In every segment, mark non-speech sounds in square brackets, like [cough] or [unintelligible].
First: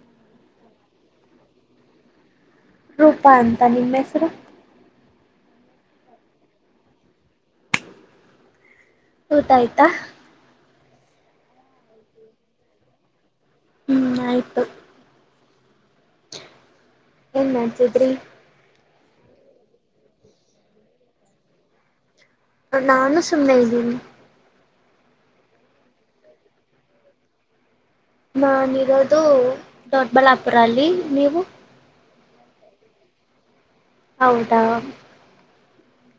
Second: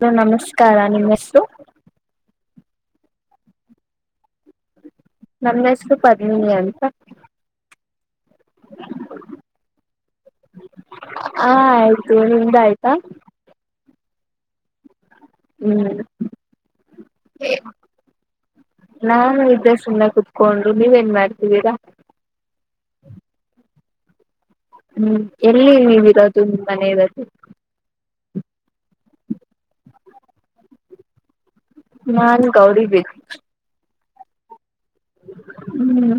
Hello ನಮಸ್ಕಾರ ನಿಮ್ ಹೆಸ್ರು ರೂಪಾ ಅಂತ ನಿಮ್ ಹೆಸ್ರು ನಮ್ ಹೆಸ್ರು ಪದ್ಮಿನಿ ಅಂತ ಊಟಾ ಅಯ್ತಾ ಆ ಆಯ್ತು ನಿಮ್ದ್ಆಯ್ತಾ ಹ್ಮ್ ಆಯ್ತು ಹ್ಮ್ ಏನ್ [unintelligible] ಮಾಡ್ತಿದ್ರಿ ನಾನು ಸುಮ್ನೆ ಕುೂತ್ಕೊಂಡು ನೀವ್ ಏನ್ ಮಾಡ್ತಿದಿರಾ ನಾನು ಸುಮ್ಮನೆ ಇದ್ದೀನಿ ಹ್ಮ್ ಎಲ್ಲಿ ನೀವಿರೋದು ನಿಮ್ಮನೆ ಇರೋದು ನಾನಿರೋದು ದೊಡ್ಡಬಳ್ಳಾಪುರ ಅಲ್ಲಿ ನೀವು ನಾನ್ ಗೌರಿಬಿದ್ ಹೌದಾ ಹ್ಮ್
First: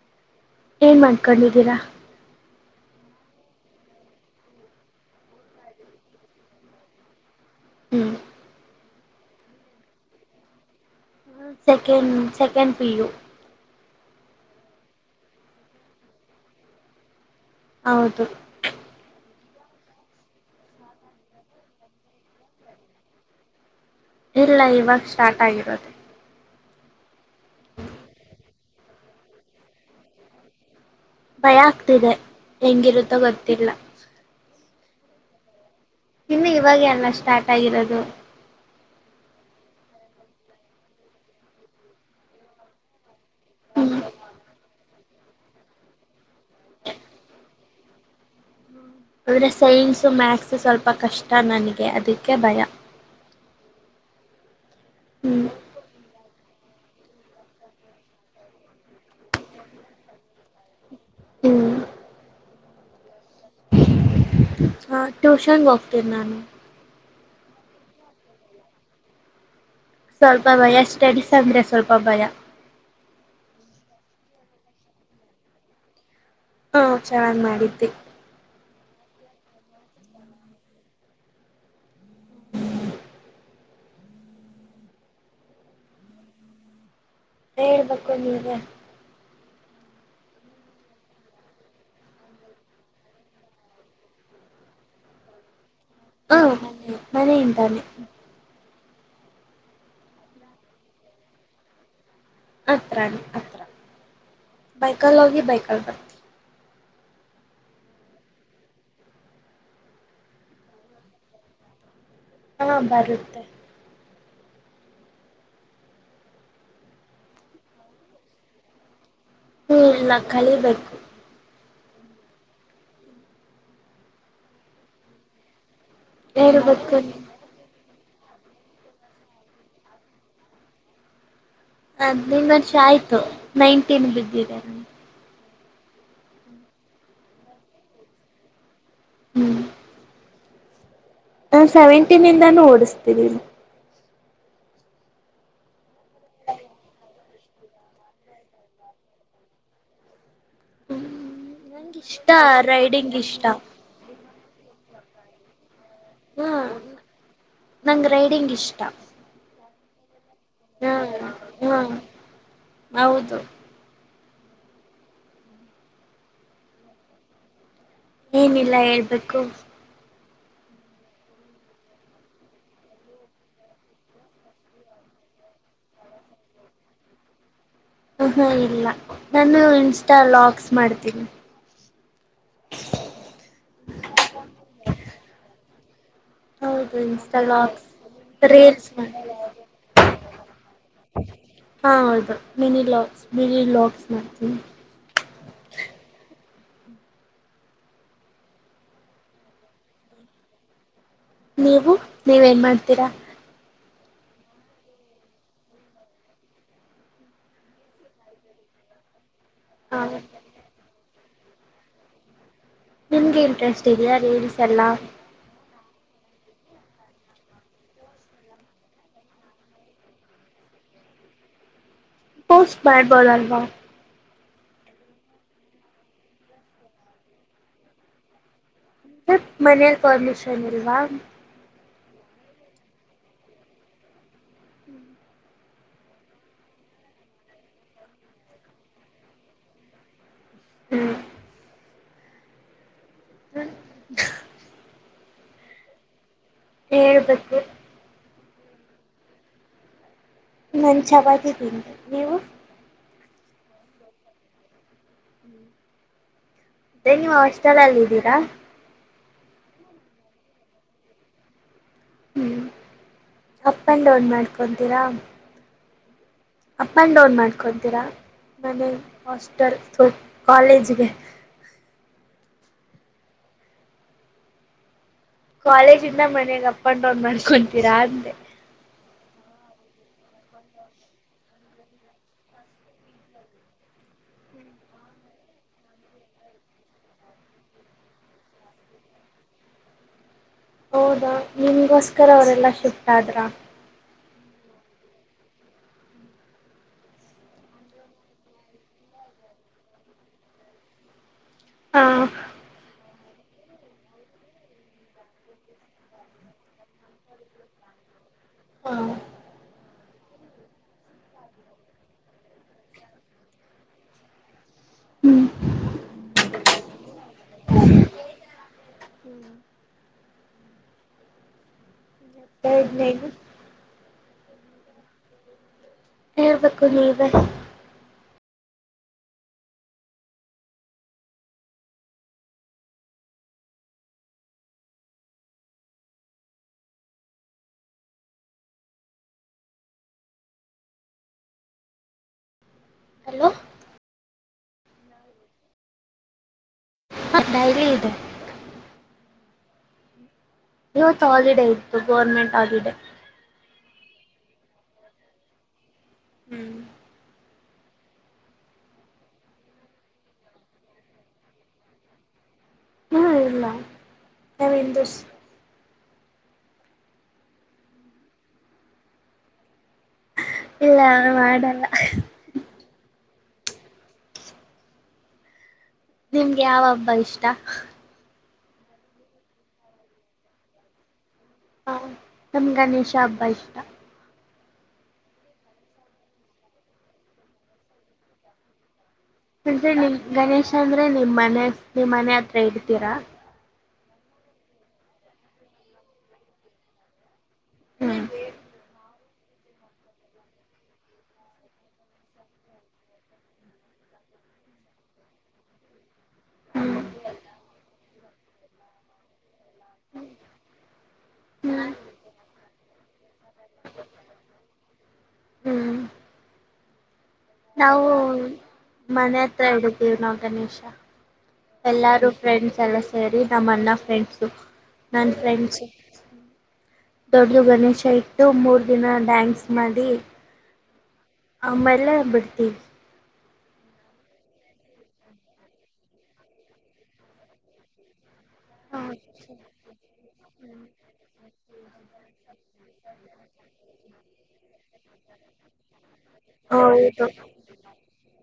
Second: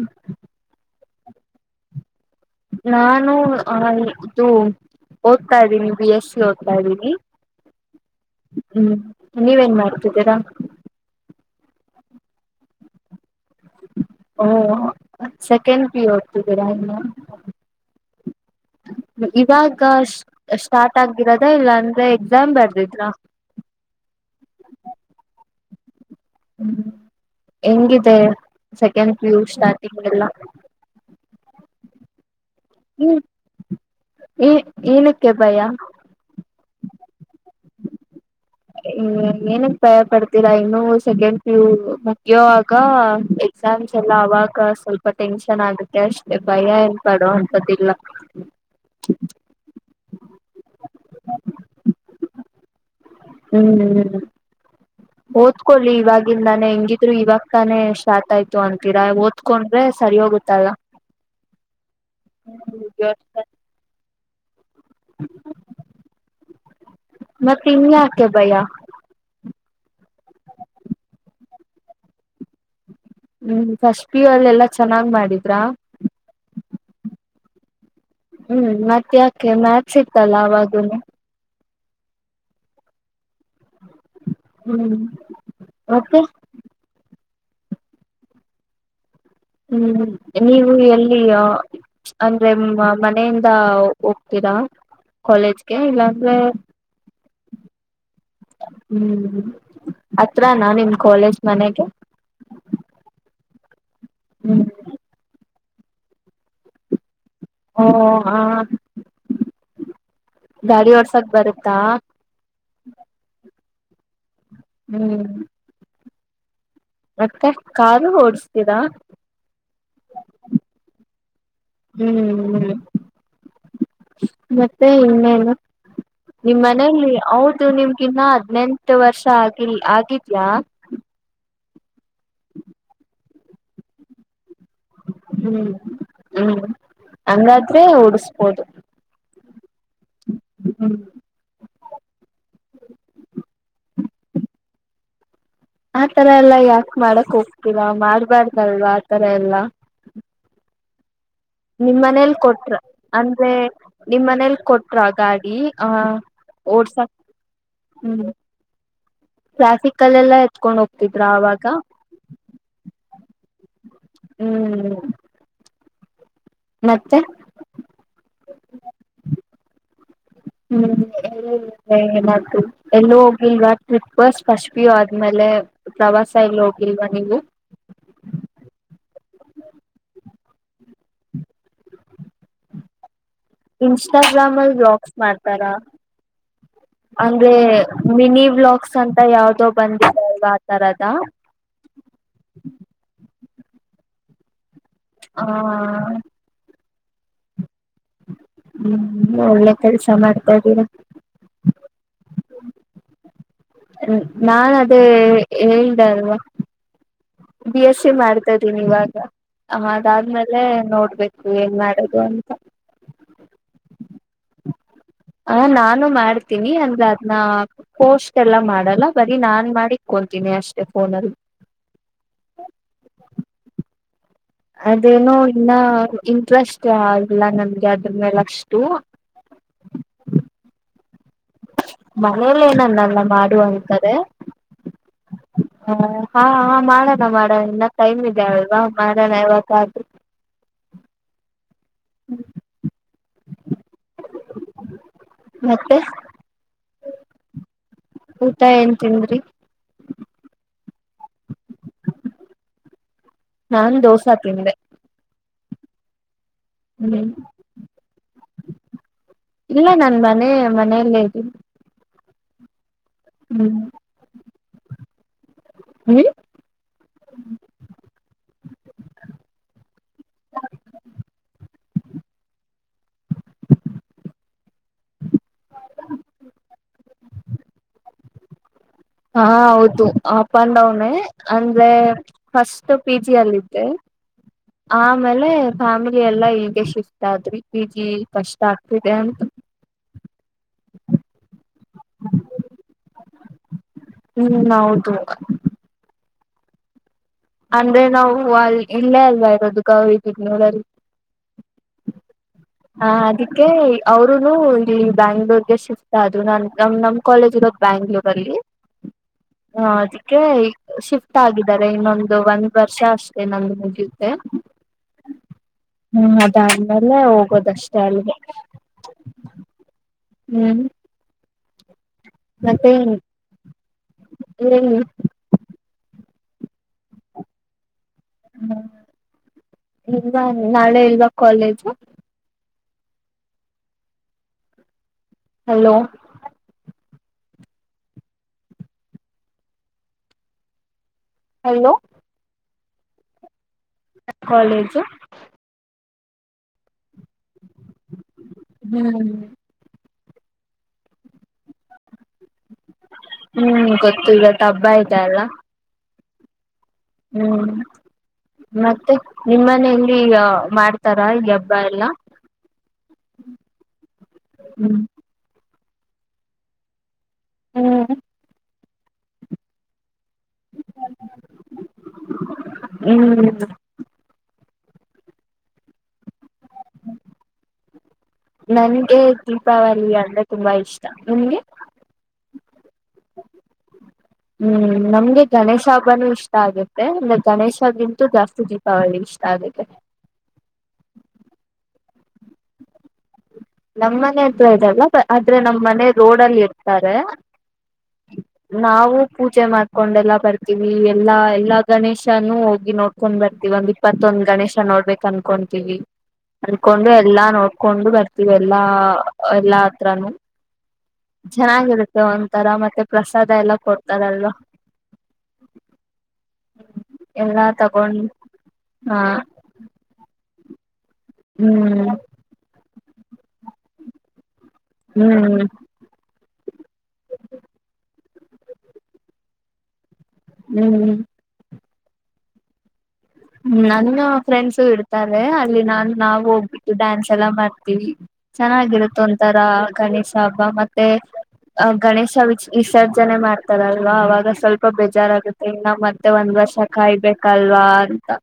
ಏನ್ ಮಾಡ್ಕೊಂಡಿದ್ದೀರಾ ನಾನು ಆ ಇದು ಓದ್ತಾ ಇದ್ದೀನಿ ಬಿ ಎಸ್ ಸಿ ಓದ್ತಾ ಇದ್ದೀನಿ ಹ್ಮ್ ಹ್ಮ್ ನೀವೇನ್ ಮಾಡ್ತಿದ್ದೀರಾ ನಾ ಸೆಕೆಂಡ್ ಸೆಕೆಂಡ್ ಪಿ ಯು ಓ ಸೆಕೆಂಡ್ ಪಿ ಯು ಒದ್ತಿದ್ದೀರಾ ಹೌದು ಇವಾಗ ಸ್ ಸ್ಟಾರ್ಟ್ ಆಗಿರದ ಇಲ್ಲ ಅಂದ್ರೆ ಎಕ್ಸಾಮ್ ಬರ್ದಿದ್ರ ಇಲ್ಲ ಇವಾಗ ಸ್ಟಾರ್ಟ್ ಆಗಿರೋದು ಹ್ಮ್ ಹೆಂಗಿದೆ ಸೆಕೆಂಡ್ ಪಿ ಯು ಸ್ಟಾರ್ಟಿಂಗ್ ಎಲ್ಲ ಭಯ ಆಗ್ತಿದೆ ಹೆಂಗಿರುತ್ತೋ ಗೊತ್ತಿಲ್ಲ ಏನಿಕ್ಕೆ ಭಯ ಇನ್ನು ಇವಾಗ ಎಲ್ಲ ಸ್ಟಾರ್ಟ್ ಆಗಿರೋದು ಹ್ಮ್ ಏನನ್ ಭಯ ಪಡ್ತೀರಾ ಇನ್ನು ಸೆಕೆಂಡ್ ಪಿ ಯು ಮುಗಿಯೊ ವಾಗ ಎಕ್ಸಾಮ್ಸ್ ಎಲ್ಲ ಅವಾಗ ಸ್ವಲ್ಪ ಟೆನ್ಷನ್ ಆಗುತ್ತೆ ಅಷ್ಟೆ ಭಯ ಏನ್ಪಡೊ ಅಂತದ್ದಿಲ್ಲ ಅಂದ್ರೆ ಸೈನ್ಸು ಮ್ಯಾಥ್ಸ್ ಸ್ವಲ್ಪ ಕಷ್ಟ ನನ್ಗೆ ಅದಕ್ಕೆ ಭಯ ಹ್ಮ್ ಹ್ಮ್ ಹ್ಮ್ ಓದ್ಕೊಳ್ಳಿ ಇವಾಗ್ ಇನ್ ನಾನ್ ಹೆಂಗಿದ್ರು ಇವಾಗ ತಾನೇ ಸ್ಟಾರ್ಟ್ ಆಯ್ತು ಅಂತೀರಾ ಓದ್ಕೊಂಡ್ರೆ ಸರಿ ಹೋಗುತ್ತಲ್ಲ ಹ್ಮ್ ಹ [unintelligible] ಹ ಟ್ಯೂಷನ್ ಹೋಗ್ತೀನಿ ನಾನು ಮತ್ತೆ ಇನ್ಯಾಕೆ ಭಯಾ ಸ್ವಲ್ಪ ಭಯ ಸ್ಟಡೀಸ್ ಅಂದ್ರೆ ಸ್ವಲ್ಪ ಭಯ ಹ್ಮ್ ಪಸ್ಟ್ ಪಿಯು ಅಲ್ಲೆಲ್ಲಾ ಚೆನ್ನಾಗ್ ಮಾಡಿದ್ರಾ ಹಾ ಚೆನ್ನಾಗ್ ಮಾಡಿದ್ದೆ ಹ್ಮ್ ಮತ್ ಯಾಕೆ ಮ್ಯಾತ್ಸ್ ಇತ್ತಲ್ಲ ಅವಾಗುನು ಹ್ಮ್ ಮತ್ತೆ ಹೇಳ್ಬೇಕು ನೀವೆ ಹ್ಮ್ ನೀವು ಎಲ್ಲಿ ಅಂದ್ರೆ ಮನೆಯಿಂದ ಹೋಗ್ ಕಾಲೇಜ್ಗೆ ಇಲ್ಲಾಂದ್ರೆ ಹಾ ಮನೆ ಮನೆಯಿಂದಾನೆ ಹ್ಮ್ ಹತ್ರನಾ ನಿಮ್ ಕಾಲೇಜ್ ಮನೆಗೆ ಹತ್ರ ಹತ್ರ ಬೈಕಲ್ ಹೋಗಿ ಬೈಕಲ್ ಬರ್ತೀ ಓ ಆ ಗಾಡಿ ಓಡ್ಸಕ್ ಬರುತ್ತಾ. ಹಾ ಬರುತ್ತೆ ಹ್ಮ್ ಮತ್ತ ಕಾರು ಓಡುಸ್ತಿರ. ಹ್ಮ್ ಇನ್ನ ಕಲಿಬೇಕು. ಹ್ಮ್ ಹ್ಮ್ ಮತ್ತೆ ಇನ್ನೇನು. ನಿಮ್ಮ್ ಹೇಳ್ಬೇಕು ಮನೆಯಲ್ಲಿ ನೀವು. ಹೌದು ನಿಮ್ ಇನ್ನ ಹದ್ನೆಂಟು ವರ್ಷ ಆಗಿಲ್ ಆಗಿದ್ಯಾ. [unintelligible] ವರ್ಷ ಆಯ್ತು ನೈನ್ಟೀನ್ ಬಿದ್ದಿದೆ ಹ್ಮ್ ಹ್ಮ್ ಹಂಗಾದ್ರೆ ಉಡ್ಸ್ಬೋದು. ಹ್ಮ್ ಹ್ಮ್ ಹ ಸೆವೆಂಟೀನ್ಂದಾನು ಓಡುಸ್ತಿದಿನಿ. ಆತರ ಎಲ್ಲಾ ಯಾಕ್ ಮಾಡಕ್ ಹೋಗ್ತಿರ ಮಾಡ್ಬಾರ್ದಲ್ವಾ ಆತರ ಎಲ್ಲಾ. ನಂಗೆ ಇಷ್ಟ ನಿಮ್ಮನೇಲ್ ಕೊಟ್ ರೈಡಿಂಗ್ ಇಷ್ಟ ಅಂದ್ರೆ ನಿಮ್ಮನೇಲ್ ಕೊಟ್ರ ಗಾಡಿ. ಹ ಹಾ ಓಡ್ಸ ಕರ್ ನಂಗೆ ಹ್ಮ ರೈಡಿಂಗ್ ಇಷ್ಟ ಟ್ರಾಫಿಕಲೆಲ್ಲಾ. ಎತ್ಕೊಂಡ್ ಹಾ ಹೋಗ್ತಿದ್ರಾ ಆವಾಗ. ಹಾ ಹೌದು ಹ್ಮ್ ಮತ್ತೆ ಏನಿಲ್ಲ ಹೇಳ್ಬೇಕು. ಹ್ಮ್ ಎ ಏನಾದು ಎಲ್ಲು ಹೋಗಿಲ್ವಾ ಟ್ರಿಪ್ ಫಸ್ಟ್ ಪಿ ಯು ಆದ್ಮೇಲೆ. ಪ್ರವಾಸ ಎಲ್ಲೂ ಹೋಗಿಲ್ವಾ ನೀವು. ಉ ಹು ಇಲ್ಲ ನಾನು ಇನ್ಸ್ಟಾ ಲಾಕ್ಸ್ ಮಾಡ್ತೀನಿ. ಇನ್ಸ್ಟಾಗ್ರಾಮ್ ಅಲ್ಲಿ ಹೌ ಅಂಗೆ ಮಿನಿ ಬ್ಲಾಕ್ಸ್ ಅಂತ ಮಾಡ್ತೀನಿ ಯಾವ್ದೋ ಬಂದಿದೆಲ್ವಾ ಆ ತರದ. ಹಾ ಹೌದು ಮಿನಿ ಲಾಕ್ಸ್ ಮಿನಿ ಲಾಕ್ಸ್ ಮಾಡ್ತೀನಿ. ಹಾ ಹ್ಮ್ ಒಳ್ಳೆ ಕೆಲ್ಸ ಮಾಡ್ತಾ ಇದ್ದೀರಾ. ನೀವು ನೀವೇನ್ ಮಾಡ್ತೀರಾ. ನಾ ಅದೇ ಹೇಳ್ದೆ ಅಲ್ವಾ. ಬಿ ಎಸ್ ಸಿ ಮಾಡ್ತಾ ಇದೀನಿ ಇವಾಗ ಹ ಅದಾದ್ಮೇಲೆ ನೋಡ್ಬೇಕು. ಏನ್ ಮಾಡದು ಅಂತ ನಿಮ್ಗೆ ಇಂಟ್ರೆಸ್ಟ್ ಇದ್ಯ ರೀಲ್ಸ್ ಎಲ್ಲಾ. ನಾನು ಮಾಡ್ತೀನಿ ಅಂದ್ರೆ ಅದನ್ನ ಪೋಸ್ಟ್ ಎಲ್ಲ ಮಾಡಲ್ಲ ಬರೀ ನಾನ್ ಮಾಡಿಕೊತೀನಿ. ಅಷ್ಟೇ ಫೋನಲ್ಲಿ. ಪೋಸ್ಟ್ ಮಾಡ್ಬೊದಲ್ವಾ. ಅದೇನೂ ಇನ್ನ ಇಂಟ್ರೆಸ್ಟ್ ಆಗಿಲ್ಲ ನನ್ಗೆ ಅದ್ರ ಮೇಲ್ ಅಷ್ಟು. ಮನೇೆಯಲ್ಲಿ ಪರ್ಮಿಷನ್ ಇಲ್ವಾ. ಮನೇಲಿ ಏನ್ ಅನ್ನಲ್ಲ ಮಾಡು ಅಂತಾರೆ. ಹ ಹಾ ಹ ಮಾಡಣ ಮಾಡೋಣ ಇನ್ನ ಟೈಮ್ ಇದೆ ಅಲ್ವಾ ಮಾಡೋಣ ಯಾವ್ಗಾದ್ರು ಹ್ಮ ಹ್ಮ ಹ್ಮ [unintelligible] ಮತ್ತೆ ಹೇಳ್ಬೇಕು ಊಟ ಏನ್ ತಿಂದ್ರಿ ನಾನ್ ಚಪಾತಿ ತಿಂದೆ ನೀವು ನಾನು ದೋಸಾ ತಿಂದೆ. ಅದೇ ಹ್ಮ್ ನೀವು ಅಸ್ಟಲಲ್ ಇದಿದ್ದೀರಾ. ಇಲ್ಲ ನನ್ ಮನೆ ಮನೆಯಲ್ಲೇ ಇದ್ದೀನಿ ಹ್ಮ್ ಹ್ಮ್ ಅಪ್ ಅಂಡ್ ಡೌನ್ ಮಾಡ್ಕೊತೀರಾ ಹ್ಮ್ ಅಪ್ ಆ್ಯಂಡ್ ಡೌನ್ ಮಾಡ್ಕೊತೀರಾ ಮನೆಗೆ ಹಾಸ್ಟೆಲ್ ಕಾಲೇಜಿಗೆ ಕಾಲೇಜಿಂದ ಮನಯಾಗ ಅಪ್ ಅಂಡ್ ಡೌನ್ ಮಾಡ್ಕೊತೀರಾ ಅಂದೆ ಹಾ ಹೌದು ಅಪ್ ಅಂಡ್ ಡೌನ್ ಅಂದ್ರೆ ಫಸ್ಟ್ ಪಿ ಜಿ ಅಲ್ಲಿದ್ದೆ ಆಮೇಲೆ ಫ್ಯಾಮಿಲಿ ಎಲ್ಲಾ ಹೀಗೆ ಶಿಫ್ಟ್ ಆದ್ರಿ ಈಗಿ ಕಷ್ಟ ಆಗ್ತಿದೆ ಅಂತ ಹೌದಾ ನಿಮ್ಗೋಸ್ಕರ ಅವರೆಲ್ಲಾ ಶಿಫ್ಟ್ ಆದ್ರ ಹ್ಮ್ ಹೌದು ಅಂದ್ರೆ ನಾವು ಅ ಇಲ್ಲೇ ಅಲ್ವಾ ಇರೋದು ಗ ನೋಡಲ್ಲಿ ಹಾ ಅದಕ್ಕೆ ಅವರುನು ಇಲ್ಲಿ ಬ್ಯಾಂಗ್ಳೂರ್ಗೆ ಶಿಫ್ಟ ಆದದು ನಾ ನಮ್ ನಮ್ ಕಾಲೇಜ್ ಇರೋ ಬ್ಯಾಂಗ್ಳೂರ್ ಹಾ ಅದಕ್ಕೆ ಶಿಫ್ಟ್ ಆಗಿದ್ದಾರೆ ಇನ್ನೊಂದು ಅದು ಒಂದ್ ವರ್ಷ ಅಷ್ಟೇ ನಮಗೆ ಮುಗಿಯುತ್ತೆ ಹ್ಮ್ ಹ್ಮ್ ಅದಾದ್ಮೇಲೆ ಹೋಗೋದಷ್ಟೇ ಅಲ್ಗೆ ಹ್ಮ್ ಹ್ಮ್ ಎತ್ತದಿನೈದು ಹ್ಮ್ ಹೇಳ್ಬೇಕು ನೀವ ಹ್ಮ ಇಲ್ವಾ ನಾಳೆ ಇಲ್ವಾ college hello hello hello college ಅಡಾಯ ಇದೆ ಹ್ಮ್ ಇವತ್ತು ಹಾಲಿಡೇ ಇತ್ತು ಗೌರ್ಮೆಂಟ್ ಹಾಲಿಡೇ ಹ್ಮ್ ಗೊತ್ತು ಈಗ ಟ ಹಬ್ಬ ಆಯ್ತಾ ಎಲ್ಲ ಹ್ಮ್ ಹ್ಮ್ ಮತ್ತೆ ನಿಮ್ಮನೆಯಲ್ಲಿ ಮಾಡ್ತಾರ ಈ ಹಬ್ಬ ಎಲ್ಲಾ ಹ್ಮ ಇಲ್ಲಾ ಯಂದ ಹ್ಮ್ ಹ್ಮ್ ಇಲ್ಲ ಅವ ಮಾಡಲ್ಲ ಹ್ಮ್ ನಿಮ್ಗೆ ಯಾವ ಹಬ್ಬ ಇಷ್ಟ ನನ್ಗೆ ದೀಪಾವಳಿ ಅಂದ್ರೆ ತುಂಬಾ ಇಷ್ಟ ನಗೆ ಹಾ ನಮ್ ಗಣೇಶ ಹಬ್ಬಾ ಇಷ್ಟ ಹ್ಮ್ ನಮ್ಗೆ ಗಣೇಶ ಹಬ್ಬನೂ ಇಷ್ಟ ಆಗುತ್ತೆ ಅಂದ್ರೆ ಗಣೇಶಗಿಂತೂ ಜಾಸ್ತಿ ದೀಪಾವಳಿ ಇಷ್ಟ ಆಗುತ್ತೆ ಅಂದ್ರೆ ನಿಮ ಗಣೇಶ ಅಂದ್ರೆ ನಿಮ್ ಮನೆ ನಿಮ್ ಮನೆ ಹತ್ರ ಇಡ್ತೀರಾ ನಮ್ಮ್ ಮನೆ ಹತ್ರ ಇದಲ್ಲ ಆದ್ರೆ ನಮ್ಮ್ ಮನೆ ರೋಡ್ಲ್ಲಿ ಇರ್ತಾರೆ ಹ್ಮ್ ನಾವು ಪೂಜೆ ಮಾಡ್ಕೊಂಡೆಲ್ಲ ಬರ್ತೀವಿ ಎಲ್ಲಾ ಎಲ್ಲಾ ಗಣೇಶನುೂ ಹೋಗಿ ನೋಡ್ಕೊಂಡ್ ಬರ್ತಿೀವಿ ಒಂದ್ ಇಪ್ಪತ್ತೊಂದ್ ಗಣೇಶ ನೋಡ್ಬೇಕು ಅನ್ಕೊಂತೀವಿ ಹ್ಮ್ ಅಂದಕೊಂಡು ಎಲ್ಲಾ ನೋಡ್ಕೊಂಡು ಬರ್ತೀವಿ ಎಲ್ಲಾ ಎಲ್ಲಾ ಹತ್ರನು ಚೆನ್ನಾಗಿರುತ್ತೆ ಒಂಥರ ಮತ್ತೆ ಪ್ರಸಾದ ಎಲ್ಲ ಕೊಡ್ತಾರಲ್ ಹ್ಮ್ ಎಲ್ಲಾ ನಾವು ತಗೊಂಡ್ ಹಾ ಮನೆ ಹತ್ರ ಇಡಿದೀವಿ ನಾವು ಗಣೇಶ್ ಹ್ಮ್ ಎಲ್ಲಾರು ಫ್ರೆಂಡ್ಸ್ ಎಲ್ಲ ಸೇರಿ ನಮ್ಮನ್ನ ಫ್ರೆಂಡ್ಸು ನನ್ ಹ್ಮ್ ಫ್ರೆಂಡ್ಸ್ ದೊಡ್ಡದು ಗಣೇಶ ಇಟ್ಟು ಮೂರ್ ದಿನ ಡ್ಯಾನ್ಸ್ ಮಾಡಿ ಹ್ಮ್ ಆಮೇಲೆ ಬಿಡ್ತೀವಿ. ಹ್ಮ ನನ್ನ್ ಫ್ರೆಂಡ್ಸು ಇಡ್ತಾರೆ ಅಲ್ಲಿ ನಾನ್ ನಾವು ಹೋಗ್ಬಿಟ್ಟು ಡ್ಯಾನ್ಸ್ ಎಲ್ಲ ಮಾಡ್ತೀವಿ. ಚೆನ್ನಾಗಿರುತ್ ಒಂತರಾ ಗಣೇಶ ಹಬ್ಬ ಮತ್ತೆ ಅ ಗಣೇಶ ವಿಚ್ ವಿಸರ್ಜನೆ ಮಾಡ್. ಮಾಡ್ತಾರಲ್ವಾ ಅವಾಗ ಸ್ವಲ್ಪ ಬೇಜಾರ್ ಆಗತ್ತೆ ನಾವ್ ಮತ್ತೆ ಒಂದ್ ವರ್ಷ ಹೌದು ಕಾಯ್ಬೇಕಲ್ವಾ. ತ.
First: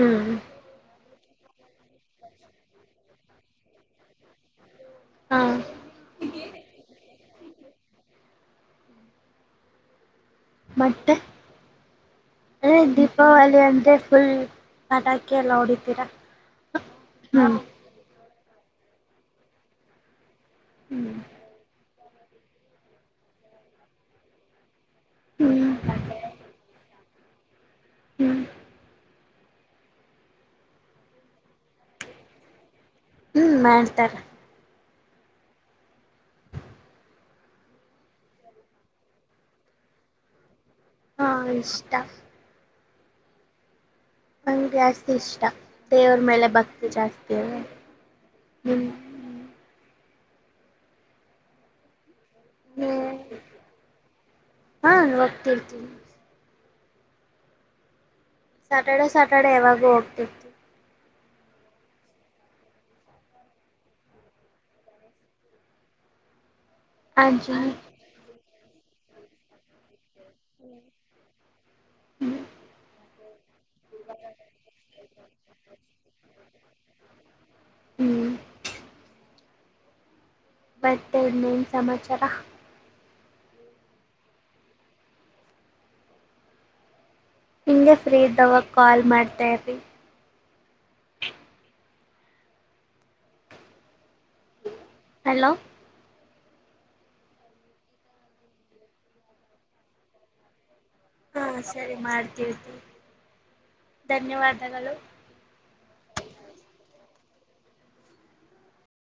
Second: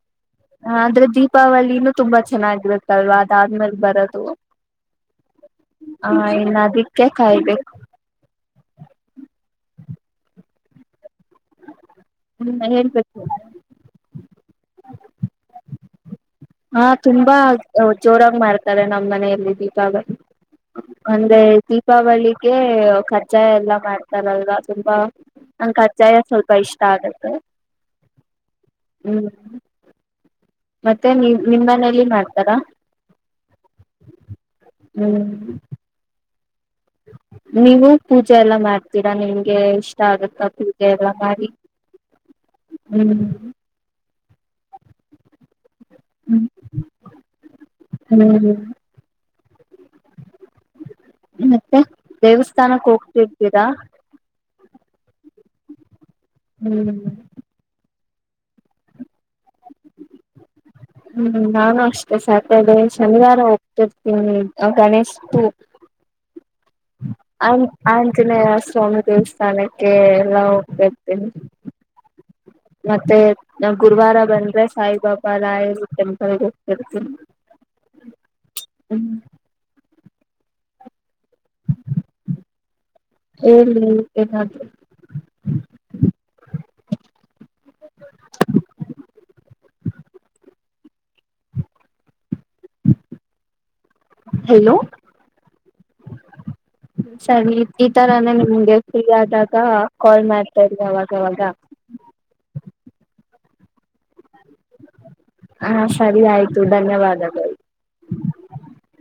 ಹ್ಮ್ ಆದ್ರೆ ದೀಪಾವಳಿನೂ ತುಂಬಾ ಚೆನ್ನಾಗಿರುತ್ತಲ್ವಾ ಅದಾದ್ಮೇಲ್ ಬರದು. ಹಾ ಹಾ ಇನ್ ಅದಿಕ್ಕೆ ಕಾಯ್ಬೇಕು. ಮಟ್ಟೆ ಅದೇ ಹೇಳ್ಬೇಕು ದೀಪಾವಳಿ ಅಂದ್ರೆ ಫುಲ್ ಪಟಾಕಿ ಎಲ್ಲ ಹೊಓಡಿತೀರಾ ಹಾ ತುಂಬಾ ಜೋರಾಗಿ ಮಾಡ್ತಾರೆ ನಮ್ಮ್ ಮನೆಯಲ್ಲಿ ದೀಪಾಗ ಹ್ಮ್ ಅಂದ್ರೆ ದೀಪಾವಳಿಗೆ ಕಜ್ಜಾಯ ಎಲ್ಲಾ ಮಾಡ್ತಾರಲ್ವಾ ತುಂಬಾ ನಂಗೆ ಹ್ಮ್ ಕಜ್ಜಾಯ ಸ್ವಲ್ಪ ಇಷ್ಟ ಆಗತ್ತೆ ಹ್ಮ್ ಹ್ ಮತ್ತೆ ನಿ ನಿಮ್ಮ ಮನೇಲಿ ಮಾಡ್ತಾರಾ ಹ್ಮ್ ಮಾಡ್ತಾರ ಹ್ಮ್ ನೀವು ಪೂಜೆ ಎಲ್ಲ ಮಾಡ್ತೀರಾ ನಿಮ್ಗೆ ಇಷ್ಟ ಆಗತ್ತ ಪೂೆ ಹಾ ಇಷ್ಟ [unintelligible] ಹ್ಮ ನಂಗೆ ಜಾಸ್ತಿ ಇಷ್ಟ ದೇವ್ರ ಹ್ಮ್ ಮೇಲೆ ಭಕ್ತಿ ಜಾಸ್ತಿ ಇದೆ ಹ್ಮ್ ಹ್ಮ ಮತ್ತೆ ದೇವಸ್ಥಾನಕ್ಕೆ ಹೋಗ್ತಿರ್ತೀರಾ ಹಾ ಹೋಗ್ತಿರ್ತೀನಿ ಹ್ಮ್ ಸ್ಯಾಟರ್ಡೆ ಸ್ಯಾಟರ್ಡೆ ಯಾವಾಗ್ಲು ಹೋಗ್ತಿತ್ತು ಹ್ಮ್ ನಾನು ಅಷ್ಟೇ ಸಾಟರ್ಡೆ ಶನಿವಾರ ಹೋಗ್ತಿರ್ತೀನಿ ಗಣೇಶ್ ಪೂ [inaudible] ಆ ಆಂಜನ ಆಂಜನೇಯ ಸ್ವಾಮಿ ದೇವಸ್ಥಾನಕ್ಕೆ ಎಲ್ಲಾ ಹೋಗ್ತಇರ್ತೀವಿ ಹ್ಮ್ ಮತ್ತೆ ನಾವು ಗುರುವಾರ ಬಂದ್ರೆ ಸಾಯಿಬಾಬಾ ರಾಯರು ಟೆಂಪಲ್ ಹೋಗ್ತಿರ್ತೀನಿ ಹ್ಮ [unintelligible] ಹ್ಮ್ [unintelligible] ಮತ್ತೆನ್ ಸಮಾಚಾರ [unintelligible] ಎಲ್ಲಿ [unintelligible] ಇಂಗೆ ಫ್ರೀ ಇದ್ದವಾಗ ಕಾಲ್ ಮಾಡ್ತಾ ಇರ್ರಿ [unintelligible] ಹಲೋ ಹಲೋ [unintelligible] ಸರಿ ಈ ತರಾನೇ ನಿಮ್ಗೆ ಫ್ರೀ ಆದಾಗ ಕಾಲ್ ಮಾಡ್ತಾಇರ್ತೀವಿ [unintelligible] ಹಾ ಸರಿ ಮಾಡ್ತೀರ್ಥಿವಿ ಧನ್ಯವಾದಗಳು [unintelligible] ಹಾ ಸರಿ ಆಯ್ತು ಧನ್ಯವಾದಗಳು [unintelligible]